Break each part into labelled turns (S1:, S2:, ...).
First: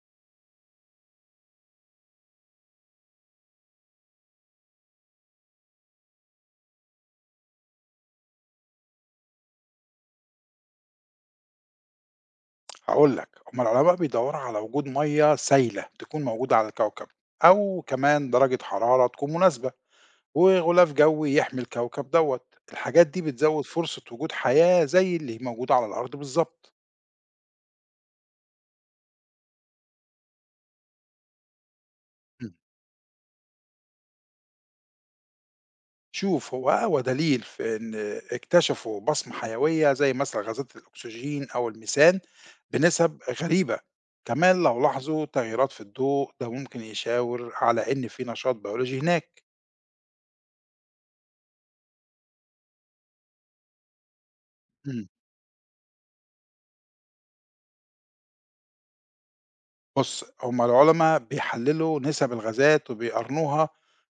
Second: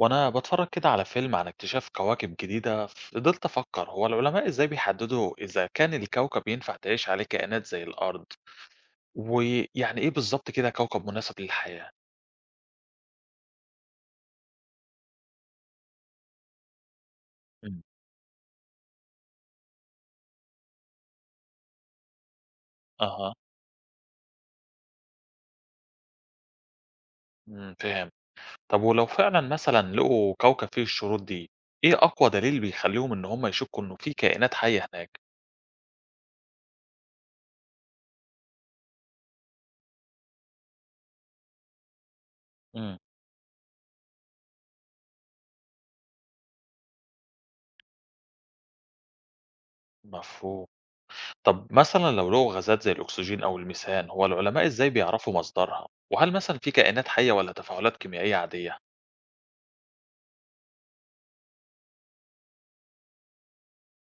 S1: وأنا بتفرج كده على فيلم عن اكتشاف كواكب جديدة، فضلت أفكر هو العلماء إزاي بيحددوا إذا كان الكوكب ينفع تعيش عليه كائنات زي الأرض؟ ويعني إيه بالظبط كده كوكب مناسب للحياة؟
S2: هاقول لك، هم العلماء بيدوّروا على وجود مَيّة سايلة تكون موجودة على الكوكب،
S1: مم.
S2: أو كمان درجة حرارة تكون مناسبة، وغلاف جوي يحمي الكوكب دوّة، الحاجات دي
S1: أها.
S2: بتزوّد فرصة وجود حياة زي اللي موجودة على الأرض بالضبط.
S1: فاهم. طب ولو فعلا مثلا لقوا كوكب فيه الشروط دي، إيه أقوى
S2: إمم.
S1: دليل بيخليهم إن هم يشكوا إنه في كائنات حية هناك؟
S2: شوف هو أقوى دليل في إن اكتشفوا بصمة حيوية زي مثلًا غازات الأكسجين أو الميثان
S1: مم.
S2: بنسب غريبة، كمان لو لاحظوا تغييرات في الضوء ده ممكن يشاور على إن في نشاط بيولوجي هناك.
S1: مفهوم. طب مثلا لو لقوا غازات زي الأكسجين أو الميثان، هو العلماء إزاي
S2: إمم.
S1: بيعرفوا مصدرها؟ وهل مثلا في كائنات حية ولا تفاعلات كيميائية عادية؟
S2: بُص، هم العُلَما بيحلّلوا نِسَب الغازات وبيقارنوها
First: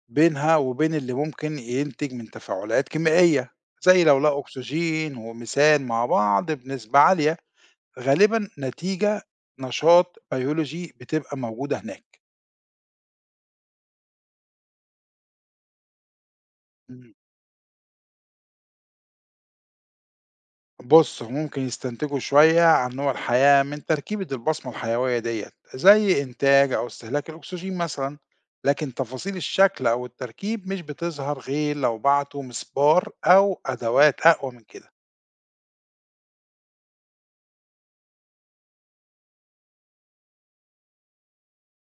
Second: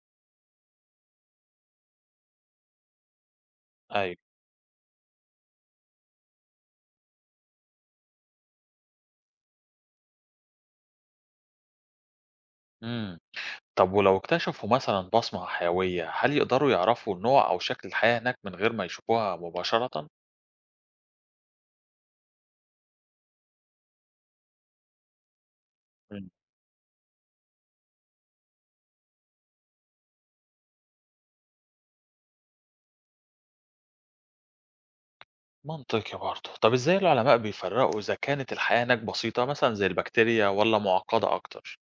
S2: بينها وبين اللي ممكن ينتج من تفاعلات كيميائية، زي
S1: أيوه.
S2: لو لقوا أكسجين وميثان مع بعض بنسبة عالية، غالبًا نتيجة نشاط بيولوجي بتبقى موجودة هناك.
S1: امم طب ولو اكتشفوا مثلا بصمة حيوية، هل يقدروا يعرفوا النوع أو شكل الحياة هناك من غير ما يشوفوها مباشرة؟
S2: بُص، هو ممكن يستنتجوا شوية عن نوع الحياة من تركيبة البصمة الحيوية ديّة، زي
S1: مم.
S2: إنتاج أو استهلاك الأكسجين مثلًا، لكن تفاصيل الشكل أو التركيب مش بتظهر غير لو بعتوا مسبار أو أدوات أقوى من كده.
S1: منطقي برضه. طب ازاي العلماء بيفرقوا إذا كانت الحياة هناك بسيطة مثلا زي البكتيريا ولا معقدة أكتر؟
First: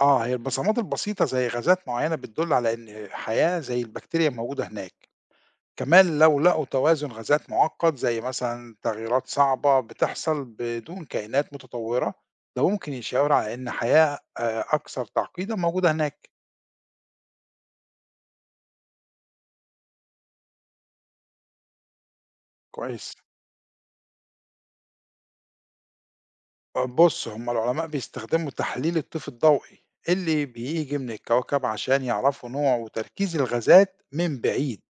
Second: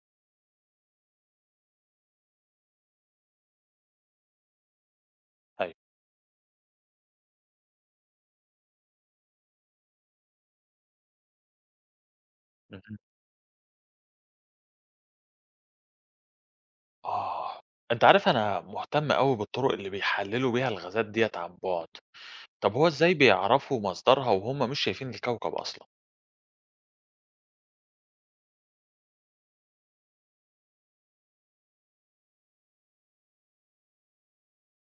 S2: هي البصمات البسيطة زي غازات معينة بتدل على إن حياة زي البكتيريا موجودة هناك.
S1: أيوة.
S2: كمان لو لقوا توازن غازات معقد زي مثلا تغييرات صعبة بتحصل بدون كائنات متطورة، ده
S1: مم.
S2: ممكن يشاور على إن حياة أكثر تعقيدا موجودة هناك.
S1: آه، أنت عارف أنا مهتم أوي بالطرق اللي بيحللوا بيها الغازات ديت عن بعد. طب هو ازاي
S2: كويس.
S1: بيعرفوا مصدرها وهم مش شايفين الكوكب أصلا؟
S2: بص هم العلماء بيستخدموا تحليل الطيف الضوئي اللي بيجي من الكوكب عشان يعرفوا نوع وتركيز الغازات من بعيد.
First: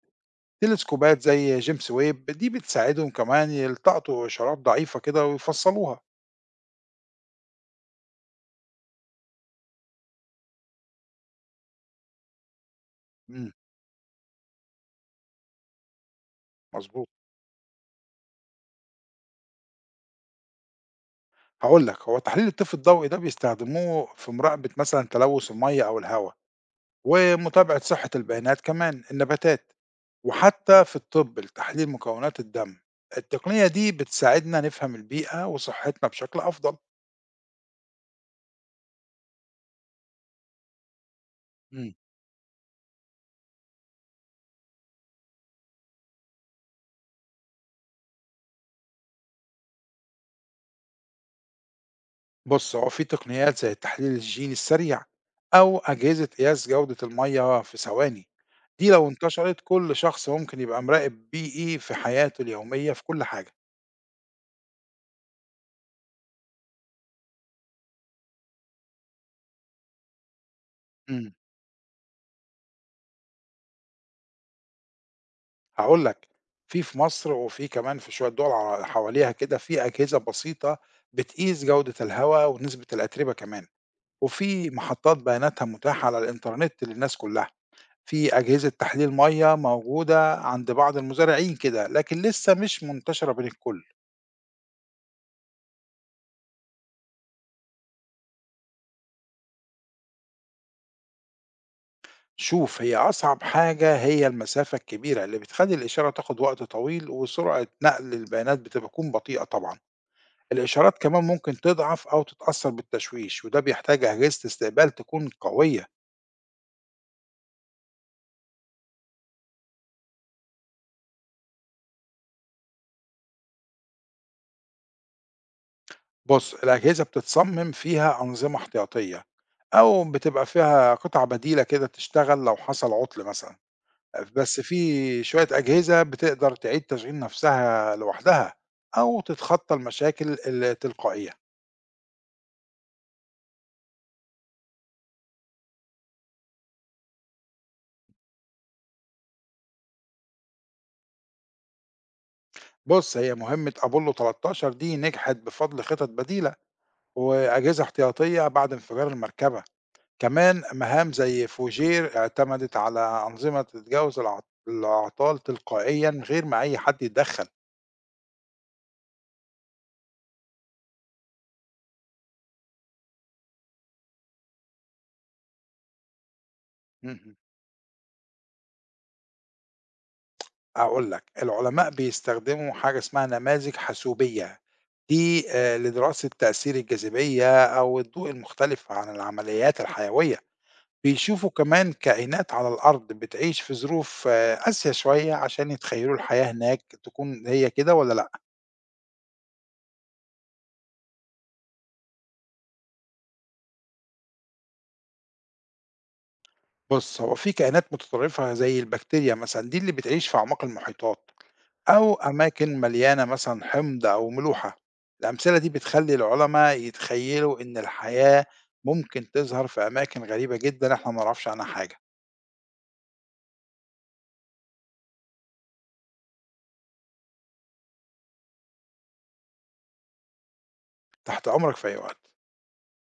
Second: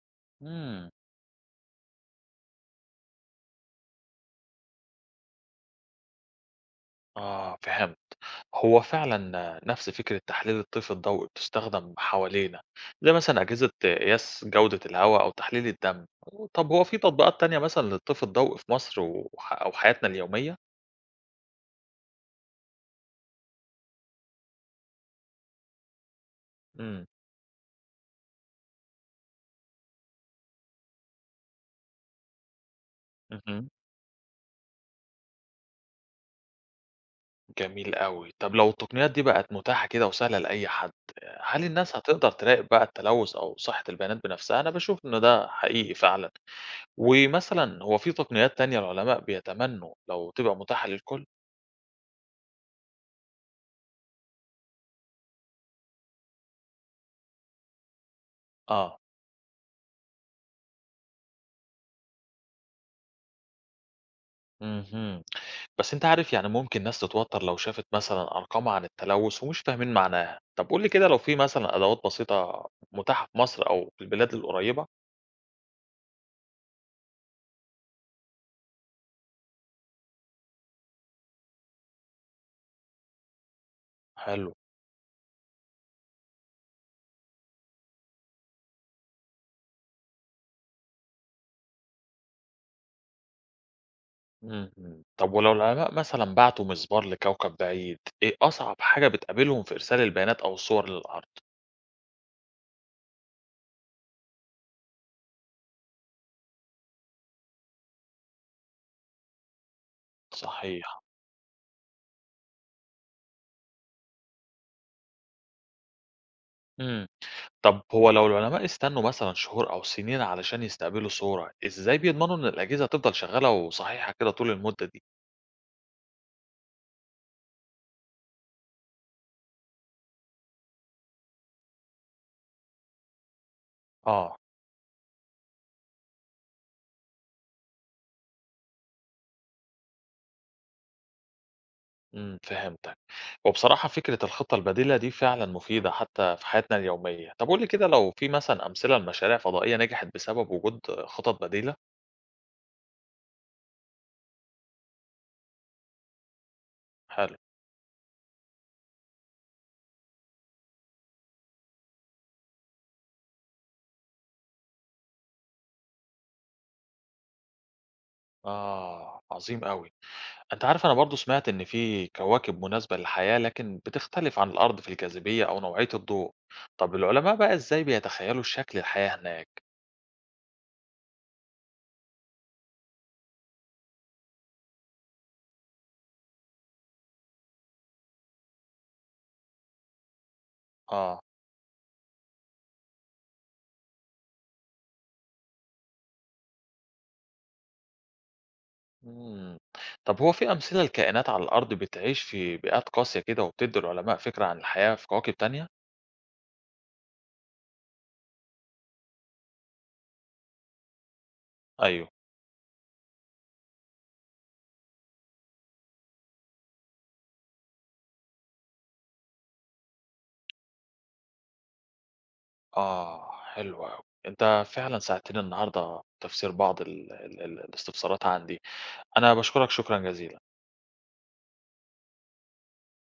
S1: امم
S2: تلسكوبات زي جيمس ويب دي بتساعدهم كمان يلتقطوا إشارات ضعيفة كده ويفصلوها.
S1: آه، فهمت. هو فعلًا نفس فكرة تحليل الطيف الضوئي بتستخدم حوالينا، زي مثلًا
S2: مم،
S1: أجهزة قياس جودة الهوا أو تحليل الدم. طب هو في
S2: مظبوط.
S1: تطبيقات تانية مثلًا للطيف الضوئي في مصر وح أو حياتنا اليومية؟
S2: هاقول لك، هو التحليل الطفّي الضوئي ده بيستخدموه في مراقبة مثلًا تلوث المَيّة أو الهوا،
S1: إمم.
S2: ومتابعة صحة البيانات كمان، النباتات، وحتى في الطِب لتحليل مكونات الدم. التقنية
S1: اهم.
S2: دي بتساعدنا نفهم البيئة وصحتنا بشكل أفضل.
S1: جميل أوي. طب لو التقنيات دي بقت متاحة كده وسهلة لأي حد، هل
S2: إمم.
S1: الناس هتقدر تراقب بقى التلوث أو صحة البيانات بنفسها؟ أنا باشوف إن ده حقيقي فعلًا. ومثلًا هو في تقنيات تانية العلماء بيتمنوا لو تبقى متاحة للكل؟
S2: بُص، هو في تقنيات زي التحليل الجيني السريع أو أجهزة قياس جودة المَيّة في ثواني، دي
S1: آه.
S2: لو انتشرت كل شخص ممكن يبقى مراقب بيئي في حياته اليومية في كل حاجة.
S1: اهم. بس أنت عارف يعني ممكن ناس تتوتر لو شافت مثلًا أرقام عن التلوث ومش فاهمين معناها، طب قُل لي كده لو
S2: إمم.
S1: في مثلًا أدوات بسيطة متاحة في مصر أو في البلاد القريبة؟
S2: هاقول لك، في مصر وفي كمان في شوية دول ع حواليها كده في أجهزة بسيطة بتقيس جودة الهوا ونسبة الأتربة كمان،
S1: حلو.
S2: وفي محطات بياناتها متاحة على الإنترنت للناس كلها، في أجهزة تحليل مَيّة موجودة عند بعض المزارعين كده، لكن لسه مش منتشرة بين الكل.
S1: اهم. طب ولو العلماء مثلًا بعتوا مسبار لكوكب بعيد، إيه أصعب حاجة بتقابلهم في إرسال البيانات أو الصور للأرض؟
S2: شوف هي أصعب حاجة هي المسافة الكبيرة اللي بتخلّي الإشارة تاخد وقت طويل وسرعة نقل البيانات بتكون بطيئة طبعًا. الإشارات
S1: صحيح.
S2: كمان ممكن تضعف أو تتأثر بالتشويش وده بيحتاج أجهزة استقبال تكون قوية.
S1: إمم. طب هو لو العلماء استنوا مثلًا شهور أو سنين علشان يستقبلوا صورة، إزاي بيضمنوا إن الأجهزة هتفضل شغالة وصحيحة كده طول المدة دي؟
S2: بص الأجهزة بتتصمم فيها أنظمة احتياطية أو بتبقى فيها قطع بديلة كده تشتغل لو حصل عطل مثلا.
S1: آه.
S2: بس في شوية أجهزة بتقدر تعيد تشغيل نفسها لوحدها أو تتخطى المشاكل التلقائية.
S1: إمم، فهمتك. وبصراحة فكرة الخطة البديلة دي فعلًا مفيدة حتى في حياتنا اليومية. طب قُل لي كده لو في مثلًا أمثلة لمشاريع فضائية نجحت بسبب وجود خطط بديلة؟
S2: بص هي مهمة أبولو 13 دي نجحت بفضل خطط بديلة
S1: حلو.
S2: وأجهزة احتياطية بعد انفجار المركبة. كمان مهام زي فوجير اعتمدت على أنظمة تتجاوز الأعطال تلقائيا من غير ما أي حد يتدخل.
S1: آه، عظيم أوي. أنت عارف أنا برضه سمعت إن في كواكب مناسبة للحياة لكن بتختلف عن الأرض في الجاذبية أو نوعية الضوء. طب العلماء
S2: مهم.
S1: بقى إزاي بيتخيلوا شكل الحياة هناك؟
S2: أقول لك العلماء بيستخدموا حاجة اسمها نماذج حاسوبية، دي لدراسة تأثير الجاذبية أو الضوء المختلف عن العمليات الحيوية.
S1: آه.
S2: بيشوفوا كمان كائنات على الأرض بتعيش في ظروف قاسية شوية عشان يتخيلوا الحياة هناك تكون هي كده ولا لأ.
S1: إمم. طب هو في أمثلة لكائنات على الأرض بتعيش في بيئات قاسية كده وبتدّي العلماء فكرة عن الحياة في كواكب تانية؟
S2: بص هو في كائنات متطرفة زي البكتيريا مثلا دي اللي بتعيش في أعماق المحيطات
S1: أيوه.
S2: أو أماكن مليانة مثلًا حمض أو ملوحة. الأمثلة دي بتخلّي العلماء يتخيّلوا إن الحياة ممكن تظهر في أماكن غريبة جدًا إحنا ما نعرفش عنها حاجة.
S1: آه، حلو أوي. أنت فعلًا ساعدتني النهارده في تفسير بعض ال ال ال الاستفسارات عندي. أنا باشكرك شكرًا جزيلًا.
S2: تحت أمرك في أي وقت.